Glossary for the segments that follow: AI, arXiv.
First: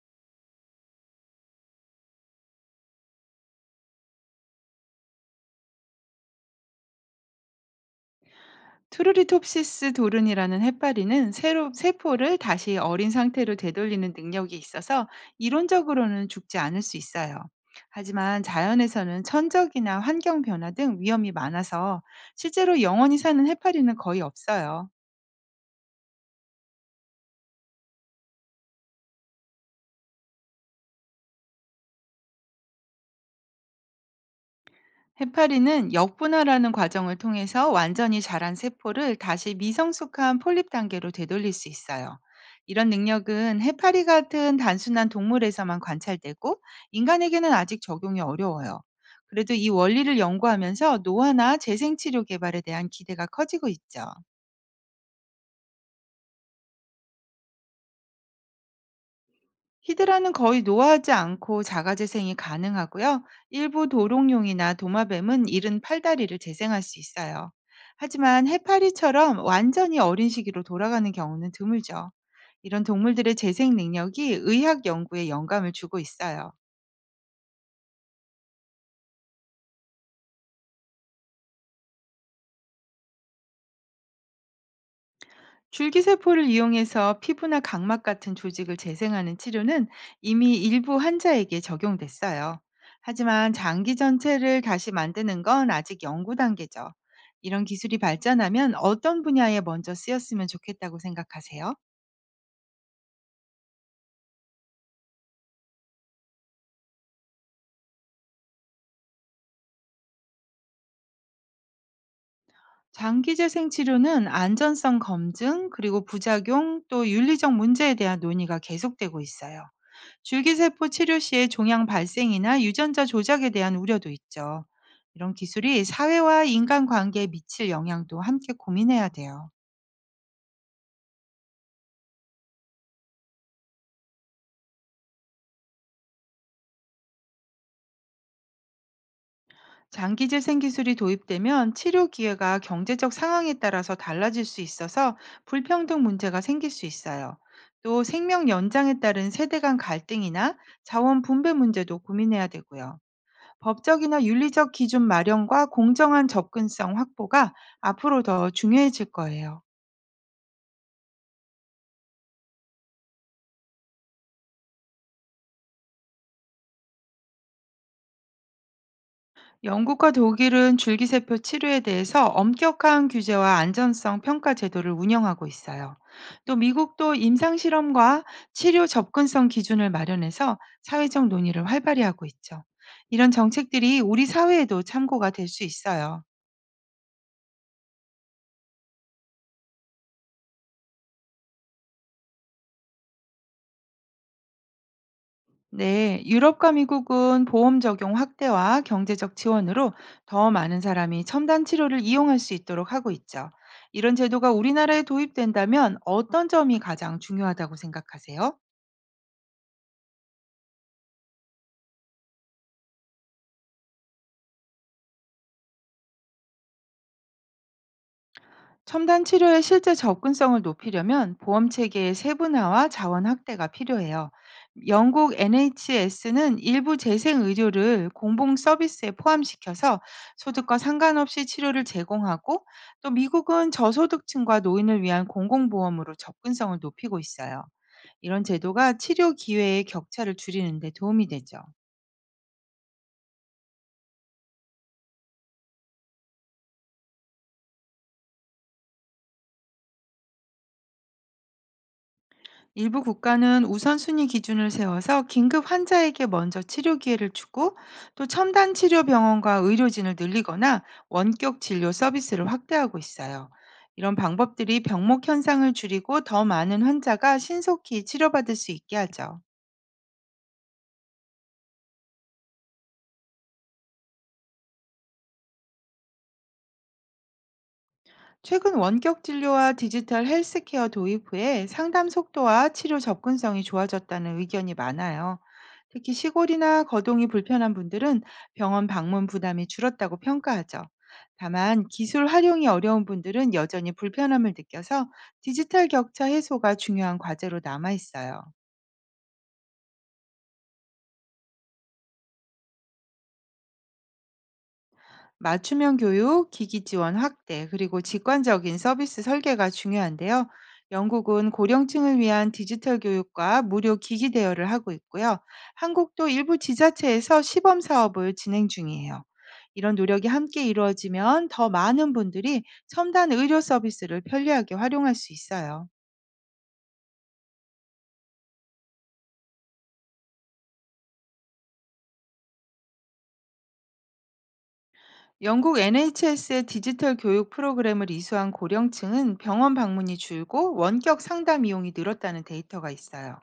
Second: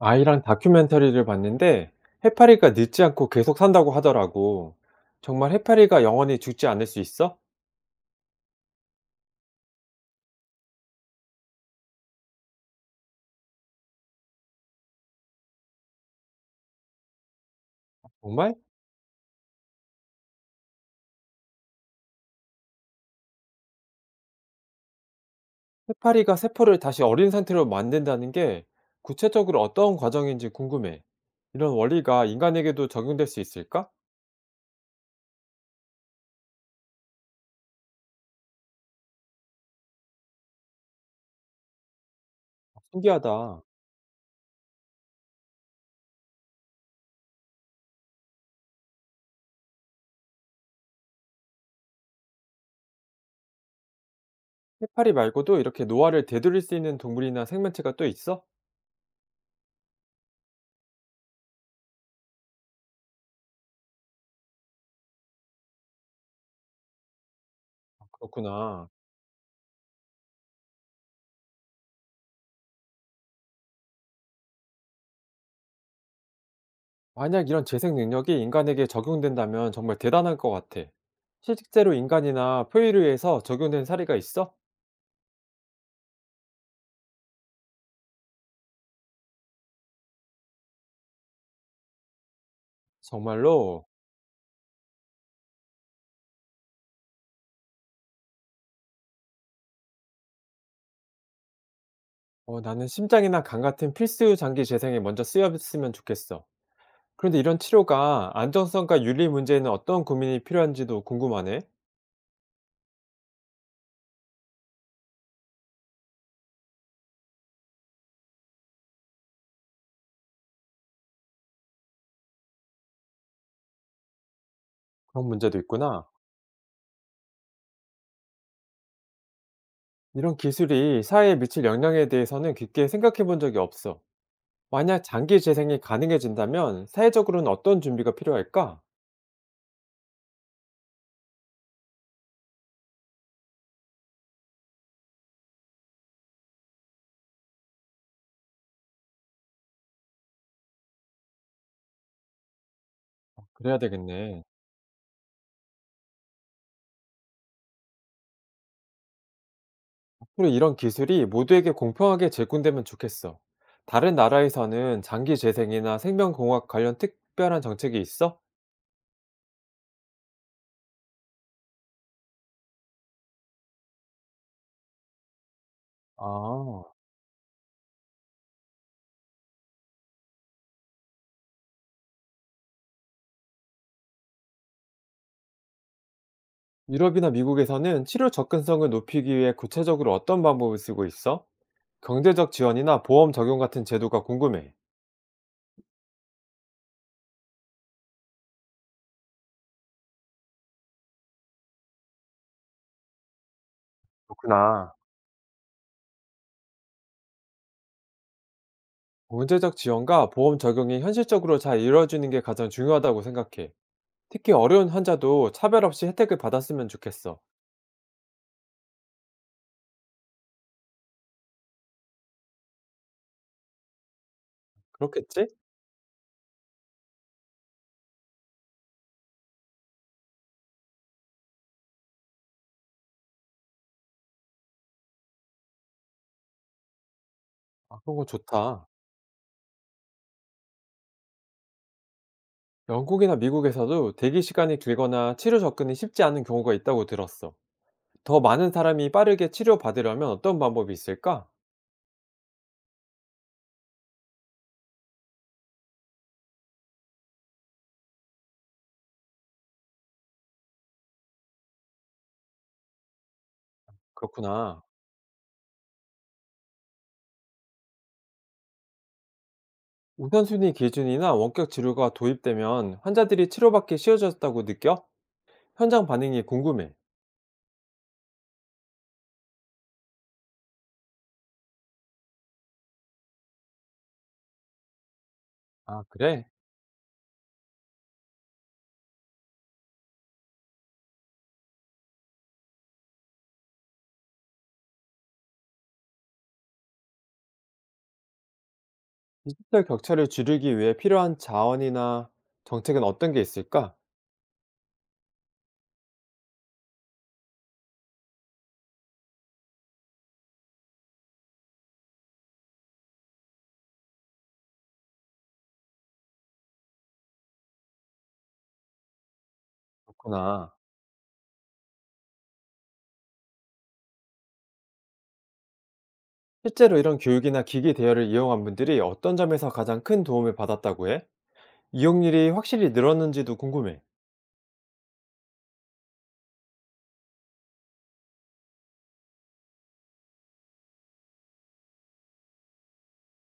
아이랑 다큐멘터리를 봤는데 해파리가 늙지 않고 계속 산다고 하더라고. 정말 해파리가 영원히 죽지 않을 수 있어? 트루리톱시스 도른이라는 해파리는 세포를 다시 어린 상태로 되돌리는 능력이 있어서 이론적으로는 죽지 않을 수 있어요. 하지만 정말? 자연에서는 천적이나 환경 변화 등 위험이 많아서 실제로 영원히 사는 해파리는 거의 없어요. 해파리가 세포를 다시 어린 상태로 만든다는 게 구체적으로 어떤 과정인지 궁금해. 이런 원리가 인간에게도 적용될 수 있을까? 해파리는 역분화라는 과정을 통해서 완전히 자란 세포를 다시 미성숙한 폴립 단계로 되돌릴 수 있어요. 아, 이런 능력은 신기하다. 해파리 같은 단순한 동물에서만 관찰되고 인간에게는 아직 적용이 어려워요. 그래도 이 원리를 연구하면서 노화나 재생치료 개발에 대한 기대가 커지고 있죠. 해파리 말고도 이렇게 노화를 되돌릴 수 있는 동물이나 생명체가 또 있어? 히드라는 거의 노화하지 않고 자가재생이 가능하고요. 일부 도롱뇽이나 도마뱀은 이른 팔다리를 재생할 수 있어요. 하지만 그렇구나. 해파리처럼 완전히 어린 시기로 돌아가는 경우는 드물죠. 이런 동물들의 재생 능력이 의학 연구에 영감을 주고 있어요. 만약 이런 재생 능력이 인간에게 적용된다면 정말 대단할 것 같아. 실제로 인간이나 포유류에서 적용된 사례가 있어? 줄기세포를 이용해서 피부나 각막 같은 조직을 재생하는 치료는 이미 일부 환자에게 적용됐어요. 하지만 정말로. 장기 전체를 다시 만드는 건 아직 연구 단계죠. 이런 기술이 발전하면 어떤 분야에 먼저 쓰였으면 좋겠다고 생각하세요? 나는 심장이나 간 같은 필수 장기 재생에 먼저 쓰였으면 좋겠어. 그런데 이런 치료가 안정성과 윤리 문제에는 어떤 고민이 필요한지도 궁금하네. 장기 재생 치료는 안전성 검증, 그리고 부작용, 또 윤리적 문제에 대한 논의가 계속되고 있어요. 줄기세포 치료 시에 종양 발생이나 유전자 조작에 대한 우려도 있죠. 그런 이런 문제도 기술이 있구나. 사회와 인간 관계에 미칠 영향도 함께 고민해야 돼요. 이런 기술이 사회에 미칠 영향에 대해서는 깊게 생각해 본 적이 없어. 만약 장기 재생이 가능해진다면 사회적으로는 어떤 준비가 필요할까? 장기 재생 기술이 도입되면 치료 기회가 경제적 상황에 따라서 달라질 수 있어서 불평등 문제가 생길 수 있어요. 또 생명 연장에 따른 세대 간 갈등이나 자원 분배 문제도 고민해야 되고요. 그래야 법적이나 되겠네. 윤리적 기준 마련과 공정한 접근성 확보가 앞으로 더 중요해질 거예요. 앞으로 이런 기술이 모두에게 공평하게 제공되면 좋겠어. 다른 나라에서는 장기 재생이나 생명공학 관련 특별한 정책이 있어? 영국과 독일은 줄기세포 치료에 대해서 엄격한 규제와 안전성 평가 제도를 운영하고 있어요. 또 아. 미국도 임상실험과 치료 접근성 기준을 마련해서 사회적 논의를 활발히 하고 있죠. 이런 정책들이 우리 사회에도 참고가 될 수 있어요. 유럽이나 미국에서는 치료 접근성을 높이기 위해 구체적으로 어떤 방법을 쓰고 있어? 경제적 지원이나 보험 적용 같은 제도가 궁금해. 네, 유럽과 미국은 보험 적용 확대와 경제적 지원으로 더 많은 사람이 첨단 치료를 이용할 수 있도록 하고 있죠. 이런 제도가 그렇구나. 우리나라에 도입된다면 어떤 점이 가장 중요하다고 생각하세요? 경제적 지원과 보험 적용이 현실적으로 잘 이루어지는 게 가장 중요하다고 생각해. 특히 어려운 환자도 차별 없이 혜택을 받았으면 좋겠어. 첨단 치료의 실제 접근성을 높이려면 보험 체계의 세분화와 자원 확대가 필요해요. 영국 그렇겠지? NHS는 일부 재생 의료를 공공 서비스에 포함시켜서 소득과 상관없이 치료를 제공하고, 또 미국은 저소득층과 노인을 위한 공공보험으로 접근성을 높이고 있어요. 아, 그런 거 이런 좋다. 제도가 치료 기회의 격차를 줄이는 데 도움이 되죠. 영국이나 미국에서도 대기 시간이 길거나 치료 접근이 쉽지 않은 경우가 있다고 들었어. 더 많은 사람이 빠르게 치료받으려면 어떤 방법이 있을까? 일부 국가는 우선순위 기준을 세워서 긴급 환자에게 먼저 치료 기회를 주고, 또 첨단 치료 병원과 의료진을 늘리거나 원격 진료 서비스를 확대하고 있어요. 이런 방법들이 그렇구나. 병목 현상을 줄이고 더 많은 환자가 신속히 치료받을 수 있게 하죠. 우선순위 기준이나 원격 진료가 도입되면 환자들이 치료받기 쉬워졌다고 느껴? 현장 반응이 궁금해. 최근 원격 진료와 디지털 헬스케어 도입 후에 상담 속도와 치료 접근성이 좋아졌다는 의견이 많아요. 아, 특히 그래? 시골이나 거동이 불편한 분들은 병원 방문 부담이 줄었다고 평가하죠. 다만 기술 활용이 어려운 분들은 여전히 불편함을 느껴서 디지털 격차 해소가 중요한 과제로 남아 있어요. 디지털 격차를 줄이기 위해 필요한 자원이나 정책은 어떤 게 있을까? 맞춤형 교육, 기기 지원 확대, 그리고 직관적인 서비스 설계가 중요한데요. 영국은 고령층을 위한 디지털 교육과 무료 기기 대여를 하고 있고요. 한국도 일부 지자체에서 시범 사업을 진행 중이에요. 이런 노력이 함께 그렇구나. 이루어지면 더 많은 분들이 첨단 의료 서비스를 편리하게 활용할 수 있어요. 실제로 이런 교육이나 기기 대여를 이용한 분들이 어떤 점에서 가장 큰 도움을 받았다고 해? 이용률이 확실히 늘었는지도 궁금해. 영국 NHS의 디지털 교육 프로그램을 이수한 고령층은 병원 방문이 줄고 원격 상담 이용이 늘었다는 데이터가 있어요.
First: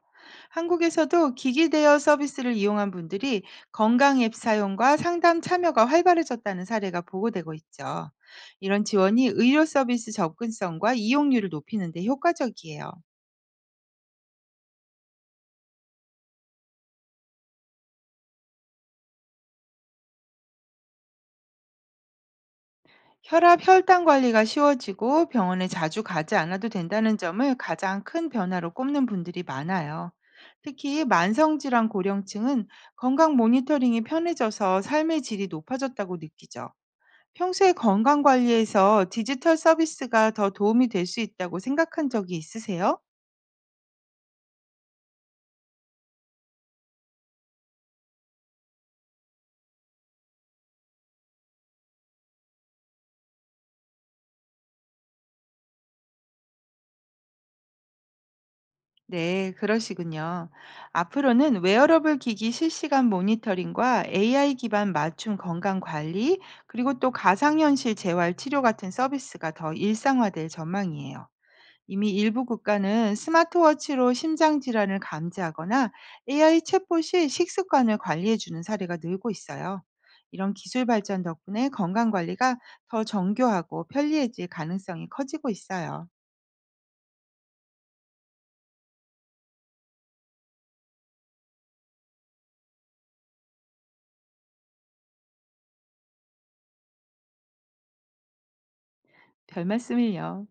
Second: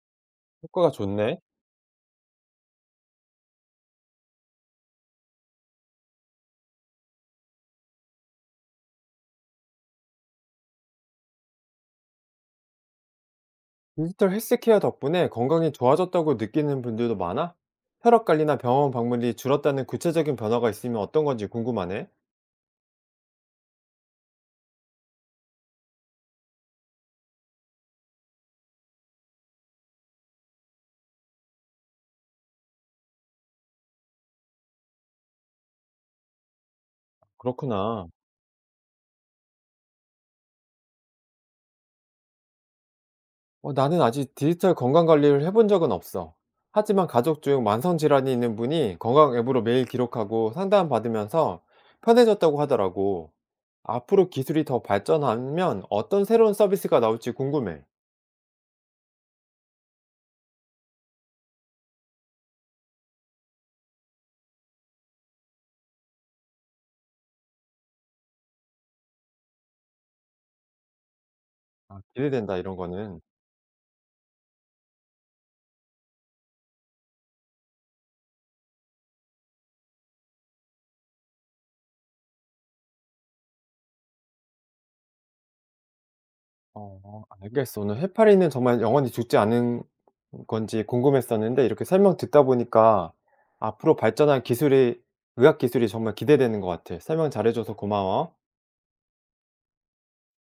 효과가 한국에서도 좋네. 기기 대여 서비스를 이용한 분들이 건강 앱 사용과 상담 참여가 활발해졌다는 사례가 보고되고 있죠. 이런 지원이 의료 서비스 접근성과 이용률을 높이는 데 효과적이에요. 디지털 헬스케어 덕분에 건강이 좋아졌다고 느끼는 분들도 많아? 혈압 관리나 병원 방문이 줄었다는 구체적인 변화가 있으면 어떤 건지 궁금하네. 혈압, 혈당 관리가 쉬워지고 병원에 자주 가지 않아도 된다는 점을 가장 큰 변화로 꼽는 분들이 많아요. 특히 만성질환 고령층은 건강 모니터링이 편해져서 삶의 질이 높아졌다고 느끼죠. 평소에 그렇구나. 건강 관리에서 디지털 서비스가 더 도움이 될 수 있다고 생각한 적이 있으세요? 나는 아직 디지털 건강 관리를 해본 적은 없어. 하지만 가족 중 만성 질환이 있는 분이 건강 앱으로 매일 기록하고 상담받으면서 편해졌다고 하더라고. 앞으로 기술이 더 발전하면 어떤 새로운 서비스가 나올지 궁금해. 네, 그러시군요. 앞으로는 웨어러블 기기 실시간 모니터링과 AI 기반 맞춤 건강 관리, 그리고 또 가상현실 재활 치료 같은 서비스가 더 일상화될 전망이에요. 아, 이미 일부 기대된다, 이런 국가는 거는. 스마트워치로 심장 질환을 감지하거나 AI 챗봇이 식습관을 관리해주는 사례가 늘고 있어요. 이런 기술 발전 덕분에 건강 관리가 더 정교하고 편리해질 가능성이 커지고 있어요. 알겠어. 오늘 해파리는 정말 영원히 죽지 않은 건지 궁금했었는데 이렇게 설명 듣다 보니까 앞으로 발전할 기술이, 의학 기술이 정말 기대되는 것 같아. 설명 잘해줘서 고마워. 별 말씀을요.